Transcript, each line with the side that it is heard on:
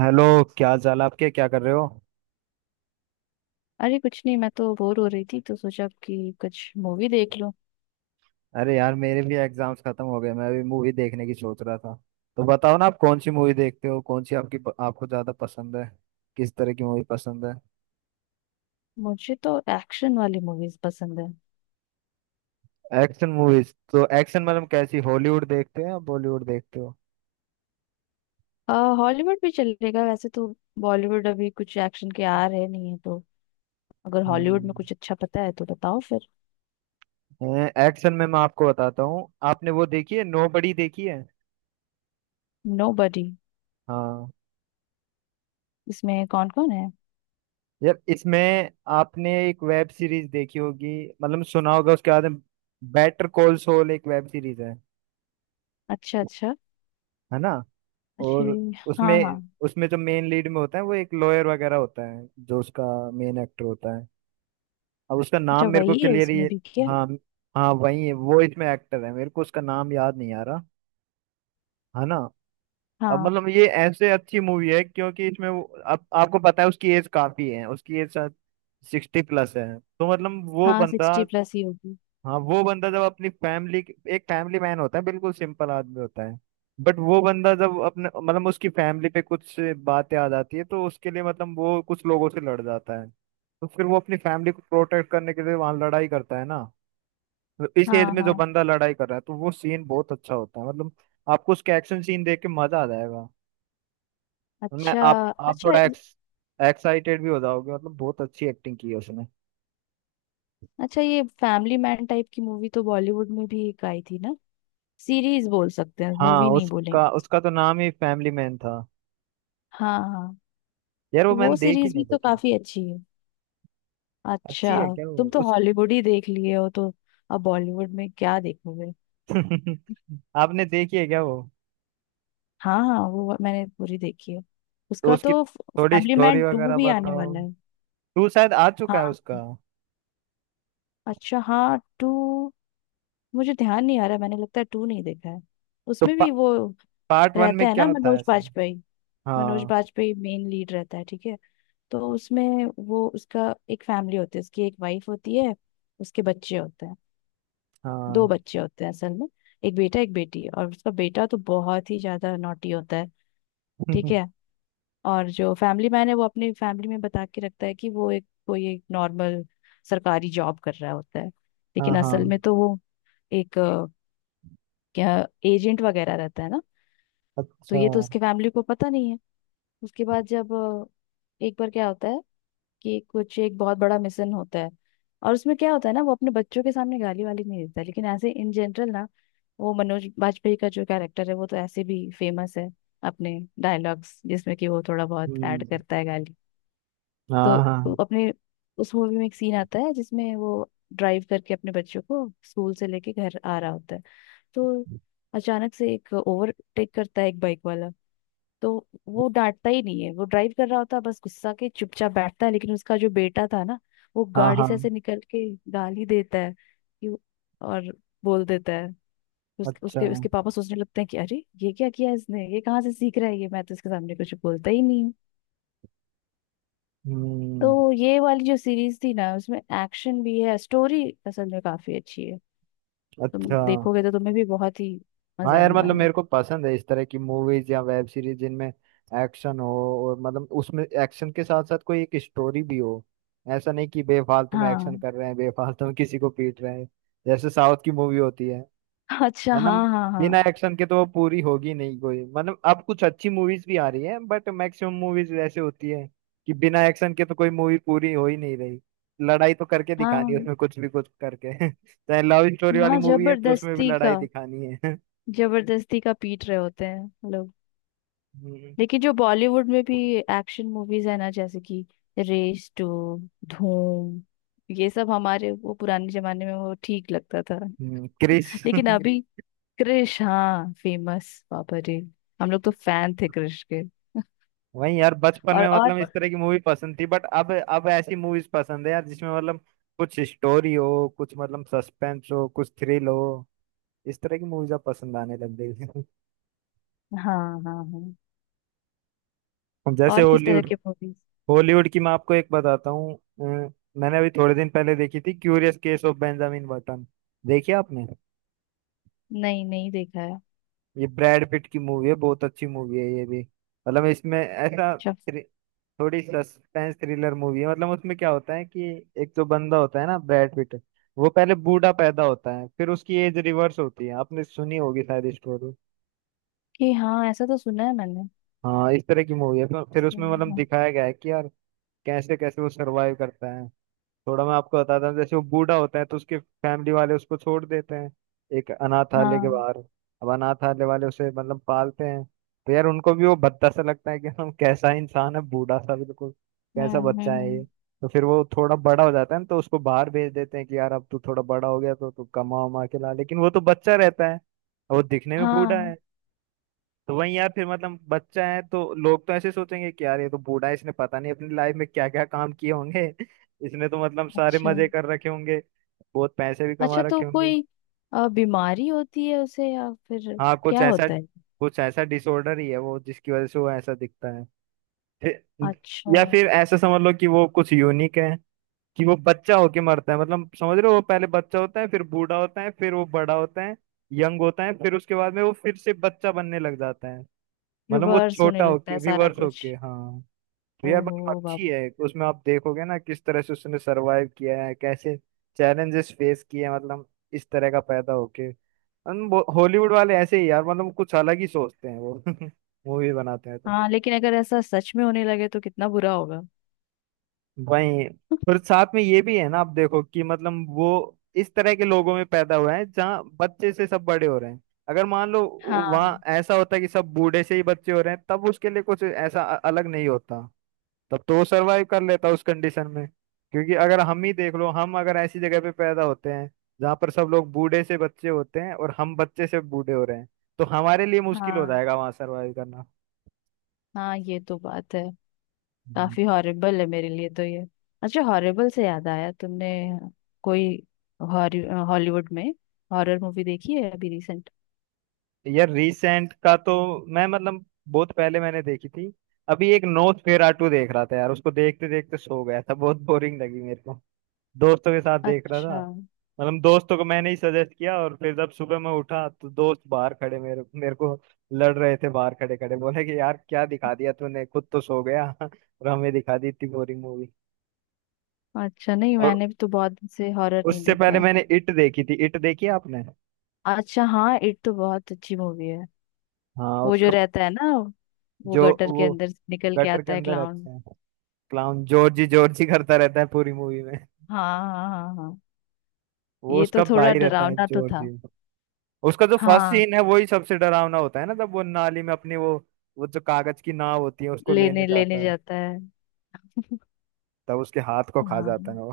right: Hello. क्या हाल चाल आपके, क्या कर रहे हो?
left: अरे कुछ नहीं, मैं तो बोर हो रही थी तो सोचा कि कुछ मूवी देख लूं।
right: अरे यार, मेरे भी एग्जाम्स खत्म हो गए, मैं भी मूवी देखने की सोच रहा था। तो बताओ ना, आप कौन सी मूवी देखते हो, कौन सी आपकी आपको ज्यादा पसंद है? किस तरह की मूवी पसंद है?
left: मुझे तो एक्शन वाली मूवीज पसंद है।
right: एक्शन मूवीज, तो एक्शन मतलब कैसी, हॉलीवुड देखते हो या बॉलीवुड देखते हो?
left: हॉलीवुड भी चलेगा वैसे तो। बॉलीवुड अभी कुछ एक्शन के आ रहे नहीं है तो अगर हॉलीवुड में
right: हम्म।
left: कुछ अच्छा पता है तो बताओ फिर।
right: एक्शन में मैं आपको बताता हूँ, आपने वो देखी है नोबडी देखी है?
left: नोबडी।
right: हाँ,
left: इसमें कौन कौन है?
right: यार इसमें आपने एक वेब सीरीज देखी होगी, मतलब सुना होगा उसके बाद में, बेटर कॉल सॉल एक वेब सीरीज है
left: अच्छा अच्छा।
right: है ना?
left: अच्छे।
right: और उसमें
left: हाँ हाँ।
right: उसमें जो मेन लीड में होता है वो एक लॉयर वगैरह होता है, जो उसका मेन एक्टर होता है, अब उसका
left: अच्छा,
right: नाम मेरे को
left: वही है
right: क्लियर ही।
left: इसमें भी क्या?
right: हाँ, हाँ वही है, वो इसमें एक्टर है, मेरे को उसका नाम याद नहीं आ रहा, है ना। अब
left: हाँ
right: मतलब ये ऐसे अच्छी मूवी है क्योंकि इसमें वो आप, आपको पता है उसकी एज काफी है, उसकी एज शायद 60 प्लस है, तो मतलब वो
left: हाँ,
right: बंदा,
left: सिक्सटी प्लस ही होगी।
right: हाँ वो बंदा जब अपनी फैमिली, एक फैमिली मैन होता है, बिल्कुल सिंपल आदमी होता है, बट वो बंदा जब अपने मतलब उसकी फैमिली पे कुछ बातें आ जाती है तो उसके लिए मतलब वो कुछ लोगों से लड़ जाता है, तो फिर वो अपनी फैमिली को प्रोटेक्ट करने के लिए वहां लड़ाई करता है ना। तो इस एज
left: हाँ
right: में जो
left: हाँ।
right: बंदा लड़ाई कर रहा है, तो वो सीन बहुत अच्छा होता है, मतलब आपको उसका एक्शन सीन देख के मजा आ जाएगा। मैं
left: अच्छा।
right: आप
left: अच्छा।
right: थोड़ा एक्स एक्साइटेड भी हो जाओगे, मतलब बहुत अच्छी एक्टिंग की है उसने।
left: अच्छा, ये फैमिली मैन टाइप की मूवी तो बॉलीवुड में भी एक आई थी ना। सीरीज बोल सकते हैं,
right: हाँ,
left: मूवी नहीं बोलेंगे।
right: उसका उसका तो नाम ही फैमिली मैन था।
left: हाँ हाँ।
right: यार वो
left: तो वो
right: मैंने देखी
left: सीरीज
right: नहीं
left: भी तो
right: लेकिन
left: काफी अच्छी है।
right: अच्छी
left: अच्छा।
right: है क्या वो,
left: तुम तो
right: उस
left: हॉलीवुड ही देख लिए हो तो अब बॉलीवुड में क्या देखोगे?
right: आपने देखी है क्या वो?
left: हाँ हाँ, वो मैंने पूरी देखी है।
right: तो
left: उसका
right: उसकी
left: तो
right: थोड़ी
left: फैमिली
right: स्टोरी
left: मैन टू
right: वगैरह
left: भी आने
right: बताओ।
left: वाला है।
right: टू शायद आ चुका है
left: हाँ।
right: उसका।
left: अच्छा, हाँ टू। मुझे ध्यान नहीं आ रहा, मैंने लगता है टू नहीं देखा है।
right: तो
left: उसमें
right: पा,
left: भी वो
right: पार्ट वन में
left: रहता है
right: क्या
left: ना,
right: होता है
left: मनोज
right: सर?
left: बाजपेयी। मनोज
right: हाँ।
left: बाजपेयी मेन लीड रहता है, ठीक है। तो उसमें वो, उसका एक फैमिली होती है, उसकी एक वाइफ होती है, उसके बच्चे होते हैं। दो
right: हाँ।
left: बच्चे होते हैं असल में। एक बेटा एक बेटी, और उसका बेटा तो बहुत ही ज्यादा नॉटी होता है। ठीक है। और जो फैमिली मैन है वो अपनी फैमिली में बता के रखता है कि वो एक, कोई एक नॉर्मल सरकारी जॉब कर रहा होता है,
right: हाँ,
left: लेकिन
right: हाँ।
left: असल में तो वो एक क्या, एजेंट वगैरह रहता है ना। तो
right: अच्छा।
left: ये तो उसके फैमिली को पता नहीं है। उसके बाद जब एक बार क्या होता है कि कुछ एक बहुत बड़ा मिशन होता है। और उसमें क्या होता है ना, वो अपने बच्चों के सामने गाली वाली नहीं देता, लेकिन ऐसे इन जनरल ना, वो मनोज बाजपेयी का जो कैरेक्टर है वो तो ऐसे भी फेमस है अपने डायलॉग्स, जिसमें कि वो थोड़ा बहुत ऐड
right: हम्म।
left: करता है गाली।
right: हाँ,
left: तो
right: हाँ,
left: वो अपने उस मूवी में एक सीन आता है जिसमें वो ड्राइव करके अपने बच्चों को स्कूल से लेके घर आ रहा होता है। तो अचानक से एक ओवरटेक करता है, एक बाइक वाला। तो वो डांटता ही नहीं है, वो ड्राइव कर रहा होता है बस, गुस्सा के चुपचाप बैठता है, लेकिन उसका जो बेटा था ना वो
right: हाँ,
left: गाड़ी
right: हाँ।
left: से ऐसे निकल के गाली देता है कि, और बोल देता है। उस,
right: अच्छा।
left: उसके उसके पापा सोचने लगते हैं कि अरे ये क्या किया इसने, ये कहाँ से सीख रहा है ये, मैं तो इसके सामने कुछ बोलता ही नहीं हूँ।
right: हम्म।
left: तो ये वाली जो सीरीज थी ना उसमें एक्शन भी है, स्टोरी असल में काफी अच्छी है। तुम
right: अच्छा।
left: देखोगे तो तुम्हें भी बहुत ही
right: हाँ
left: मजा
right: यार,
left: आने
right: मतलब
left: वाला है।
right: मेरे को पसंद है इस तरह की मूवीज या वेब सीरीज जिनमें एक्शन हो, और मतलब उसमें एक्शन के साथ साथ कोई एक स्टोरी भी हो। ऐसा नहीं कि बेफालतू में एक्शन
left: हाँ।
right: कर रहे हैं, बेफालतू में किसी को पीट रहे हैं, जैसे साउथ की मूवी होती है।
left: अच्छा। हाँ
right: मतलब
left: हाँ
right: बिना
left: हाँ
right: एक्शन के तो वो पूरी होगी नहीं, कोई मतलब अब कुछ अच्छी मूवीज भी आ रही है, बट मैक्सिमम मूवीज ऐसे होती है कि बिना एक्शन के तो कोई मूवी पूरी हो ही नहीं रही। लड़ाई तो करके दिखानी है,
left: हाँ।
right: उसमें कुछ भी कुछ करके चाहे लव स्टोरी वाली
left: हाँ
right: मूवी है तो उसमें भी
left: जबरदस्ती
right: लड़ाई
left: का,
right: दिखानी है
left: जबरदस्ती का पीट रहे होते हैं लोग।
right: हम्म।
left: लेकिन जो बॉलीवुड में भी एक्शन मूवीज है ना, जैसे कि रेस टू, धूम, ये सब हमारे वो पुराने जमाने में वो ठीक लगता था।
right: क्रिश
left: लेकिन अभी क्रिश, हाँ फेमस, बाबा रे। हम लोग तो फैन थे क्रिश के।
right: वही यार, बचपन
left: और
right: में
left: और
right: मतलब इस तरह की मूवी पसंद थी, बट अब ऐसी मूवीज पसंद है यार जिसमें मतलब कुछ स्टोरी हो, कुछ मतलब सस्पेंस हो, कुछ थ्रिल हो। इस तरह की मूवीज अब पसंद आने लग गई हैं।
left: हाँ हाँ हाँ।
right: जैसे
left: और किस तरह
right: हॉलीवुड,
left: के मूवीज?
right: हॉलीवुड की मैं आपको एक बताता हूँ मैंने अभी थोड़े दिन पहले देखी थी, curious case of Benjamin Button, देखी आपने?
left: नहीं, नहीं देखा है।
right: ये ब्रैड पिट की मूवी है, बहुत अच्छी मूवी है ये भी। मतलब इसमें ऐसा
left: अच्छा,
right: थ्रि- थोड़ी सस्पेंस थ्रिलर मूवी है। मतलब उसमें क्या होता है कि एक जो बंदा होता है ना ब्रैड पिट, वो पहले बूढ़ा पैदा होता है, फिर उसकी एज रिवर्स होती है। आपने सुनी होगी शायद स्टोरी।
left: कि हाँ, ऐसा तो सुना है मैंने।
right: हाँ इस तरह की मूवी है। फिर उसमें मतलब
left: सुना है।
right: दिखाया गया है कि यार कैसे कैसे वो सरवाइव करता है। थोड़ा मैं आपको बताता हूँ, जैसे वो बूढ़ा होता है तो उसके फैमिली वाले उसको छोड़ देते हैं, एक अनाथालय के
left: हाँ।
right: बाहर। अब अनाथालय वाले उसे मतलब पालते हैं, तो यार उनको भी वो भद्दा सा लगता है कि हम, कैसा इंसान है बूढ़ा सा बिल्कुल,
left: हम्म
right: कैसा
left: हम्म
right: बच्चा है ये।
left: हम्म।
right: तो फिर वो थोड़ा बड़ा हो जाता है ना, तो उसको बाहर भेज देते हैं कि यार अब तू थोड़ा बड़ा हो गया तो तू कमा उमा के ला, लेकिन वो तो बच्चा रहता है और वो दिखने में बूढ़ा
left: हाँ।
right: है। तो वही यार फिर, मतलब बच्चा है तो लोग तो ऐसे सोचेंगे कि यार ये तो बूढ़ा है, इसने पता नहीं अपनी लाइफ में क्या क्या काम किए होंगे इसने तो मतलब सारे
left: अच्छा।
right: मजे कर रखे होंगे, बहुत पैसे भी कमा
left: अच्छा तो
right: रखे होंगे।
left: कोई बीमारी होती है उसे, या फिर
right: हाँ कुछ
left: क्या
right: ऐसा,
left: होता है?
right: कुछ ऐसा डिसऑर्डर ही है वो, जिसकी वजह से वो ऐसा दिखता है। फिर
left: अच्छा।
right: या फिर ऐसा समझ लो कि वो कुछ यूनिक है, कि वो बच्चा होके मरता है। मतलब समझ रहे हो, वो पहले बच्चा होता है, फिर बूढ़ा होता है, फिर वो बड़ा होता है, यंग होता है, फिर उसके बाद में वो फिर से बच्चा बनने लग जाता है। मतलब वो
left: रिवर्स होने
right: छोटा
left: लगता है
right: होके
left: सारा
right: रिवर्स
left: कुछ।
right: होके, हाँ। रियर
left: ओहो
right: मतलब अच्छी
left: बाबू।
right: है, उसमें आप देखोगे ना किस तरह से उसने सरवाइव किया है, कैसे चैलेंजेस फेस किए हैं, मतलब इस तरह का पैदा होके। हॉलीवुड वाले ऐसे ही यार मतलब कुछ अलग ही सोचते हैं वो मूवी बनाते हैं तो।
left: हाँ लेकिन अगर ऐसा सच में होने लगे तो कितना बुरा होगा।
right: वही फिर साथ में ये भी है ना, आप देखो कि मतलब वो इस तरह के लोगों में पैदा हुए हैं जहाँ बच्चे से सब बड़े हो रहे हैं। अगर मान लो वहाँ
left: हाँ
right: ऐसा होता है कि सब बूढ़े से ही बच्चे हो रहे हैं, तब उसके लिए कुछ ऐसा अ- अलग नहीं होता, तब तो वो सरवाइव कर लेता उस कंडीशन में। क्योंकि अगर हम ही देख लो, हम अगर ऐसी जगह पे पैदा होते हैं जहाँ पर सब लोग बूढ़े से बच्चे होते हैं और हम बच्चे से बूढ़े हो रहे हैं, तो हमारे लिए मुश्किल हो
left: हाँ
right: जाएगा वहां सरवाइव करना।
left: हाँ, ये तो बात है।
right: हम्म।
left: काफी हॉरिबल है मेरे लिए तो ये। अच्छा, हॉरिबल से याद आया, तुमने कोई हॉलीवुड में हॉरर मूवी देखी है अभी रिसेंट?
right: यार रिसेंट का तो, मैं मतलब बहुत पहले मैंने देखी थी। अभी एक नोस्फेरातु देख रहा था यार, उसको देखते देखते सो गया था, बहुत बोरिंग लगी मेरे को। दोस्तों के साथ देख रहा था,
left: अच्छा।
right: मतलब दोस्तों को मैंने ही सजेस्ट किया, और फिर जब सुबह मैं उठा तो दोस्त बाहर खड़े मेरे मेरे को लड़ रहे थे, बाहर खड़े खड़े बोले कि यार क्या दिखा दिया तूने, खुद तो सो गया और हमें दिखा दी इतनी बोरिंग मूवी।
left: अच्छा, नहीं
right: और
left: मैंने तो बहुत दिन से हॉरर नहीं
right: उससे
left: देखा
right: पहले
left: है।
right: मैंने इट देखी थी, इट देखी है आपने?
left: अच्छा हाँ, इट तो बहुत अच्छी मूवी है।
right: हाँ
left: वो जो
right: उसका,
left: रहता है ना, वो
right: जो
left: गटर के
right: वो
left: अंदर से निकल के
right: गटर के
left: आता है,
right: अंदर
left: क्लाउन।
right: रहता है, क्लाउन, जॉर्जी जॉर्जी करता रहता है पूरी मूवी में।
left: हाँ हाँ हाँ हाँ।
right: वो
left: ये तो
right: उसका भाई
left: थोड़ा
right: रहता है
left: डरावना तो
right: जॉर्जी।
left: था।
right: उसका जो फर्स्ट
left: हाँ।
right: सीन है वही सबसे डरावना होता है ना, तब वो नाली में अपनी वो जो कागज की नाव होती है उसको लेने
left: लेने लेने
right: जाता है,
left: जाता है।
right: तब उसके हाथ को खा
left: हाँ
right: जाता है वो।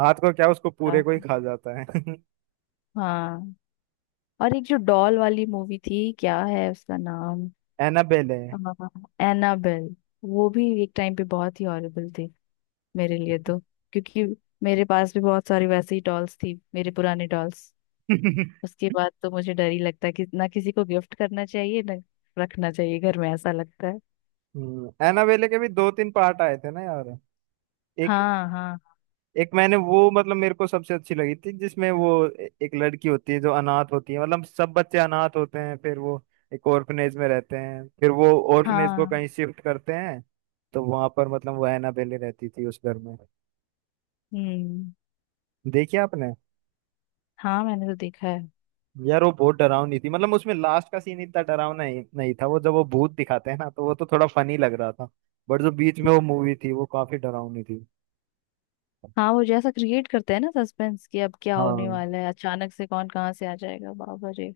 right: हाथ को क्या, उसको पूरे
left: हाँ
right: को ही खा जाता है
left: हाँ। और एक जो डॉल वाली मूवी थी, क्या है उसका नाम?
right: एनाबेले।
left: एनाबेल। वो भी एक टाइम पे बहुत ही हॉरिबल थी, मेरे लिए तो, क्योंकि मेरे पास भी बहुत सारी वैसी डॉल्स थी, मेरे पुराने डॉल्स। उसके बाद तो मुझे डर ही लगता है कि ना किसी को गिफ्ट करना चाहिए, ना रखना चाहिए घर में, ऐसा लगता है।
right: एनाबेले के भी दो तीन पार्ट आए थे ना यार। एक,
left: हाँ हाँ
right: एक मैंने वो मतलब मेरे को सबसे अच्छी लगी थी, जिसमें वो ए- एक लड़की होती है जो अनाथ होती है, मतलब सब बच्चे अनाथ होते हैं, फिर वो एक ऑर्फनेज में रहते हैं, फिर वो ऑर्फनेज को
left: हाँ।
right: कहीं शिफ्ट करते हैं। तो वहां पर मतलब वो एनाबेले रहती थी उस घर में।
left: हम्म।
right: देखिए आपने?
left: हाँ, मैंने तो देखा है।
right: यार वो बहुत डरावनी थी, मतलब उसमें लास्ट का सीन इतना डरावना ही नहीं था, वो जब वो भूत दिखाते हैं ना तो वो तो थोड़ा फनी लग रहा था, बट जो बीच में वो मूवी थी वो काफी डरावनी थी।
left: हाँ वो जैसा क्रिएट करते हैं ना सस्पेंस, कि अब क्या होने
right: हाँ।
left: वाला है, अचानक से कौन कहाँ से आ जाएगा, बाबा रे।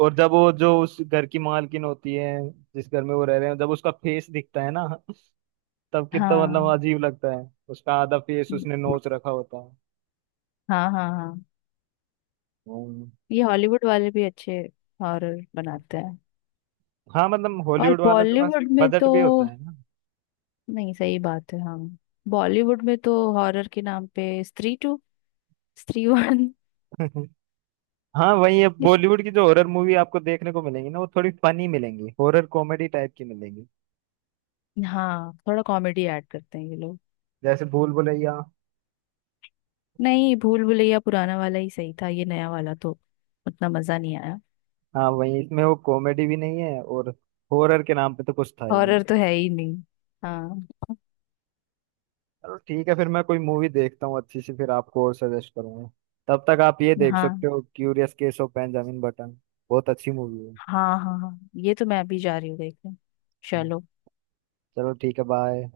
right: और जब वो जो उस घर की मालकिन होती है, जिस घर में वो रह रहे हैं, जब उसका फेस दिखता है ना, तब कितना मतलब
left: हाँ।
right: अजीब लगता है। उसका आधा फेस उसने
left: हम्म।
right: नोच रखा होता है।
left: हाँ हाँ हाँ।
right: हम्म।
left: ये हॉलीवुड वाले भी अच्छे हॉरर बनाते हैं।
right: हाँ मतलब
left: और
right: हॉलीवुड वालों के पास
left: बॉलीवुड में
right: बजट
left: तो,
right: भी होता है ना।
left: नहीं सही बात है, हाँ। बॉलीवुड में तो हॉरर के नाम पे स्त्री टू, स्त्री वन।
right: हाँ वही है, बॉलीवुड की जो हॉरर मूवी आपको देखने को मिलेंगी ना, वो थोड़ी फनी मिलेंगी, हॉरर कॉमेडी टाइप की मिलेंगी,
left: हाँ, थोड़ा कॉमेडी ऐड करते हैं ये लोग।
right: जैसे भूल भुलैया।
left: नहीं, भूल भुलैया पुराना वाला ही सही था, ये नया वाला तो उतना मजा नहीं आया।
right: हाँ वही, इसमें वो कॉमेडी भी नहीं है और हॉरर के नाम पे तो कुछ था ही।
left: हॉरर तो है ही नहीं। हाँ
right: चलो ठीक है, फिर मैं कोई मूवी देखता हूँ अच्छी सी, फिर आपको और सजेस्ट करूंगा। तब तक आप ये देख सकते
left: हाँ
right: हो, curious case of Benjamin Button, बहुत अच्छी मूवी है।
left: हाँ हाँ हाँ, ये तो मैं अभी जा रही हूँ देखने। चलो।
right: चलो ठीक है, बाय।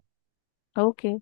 left: ओके।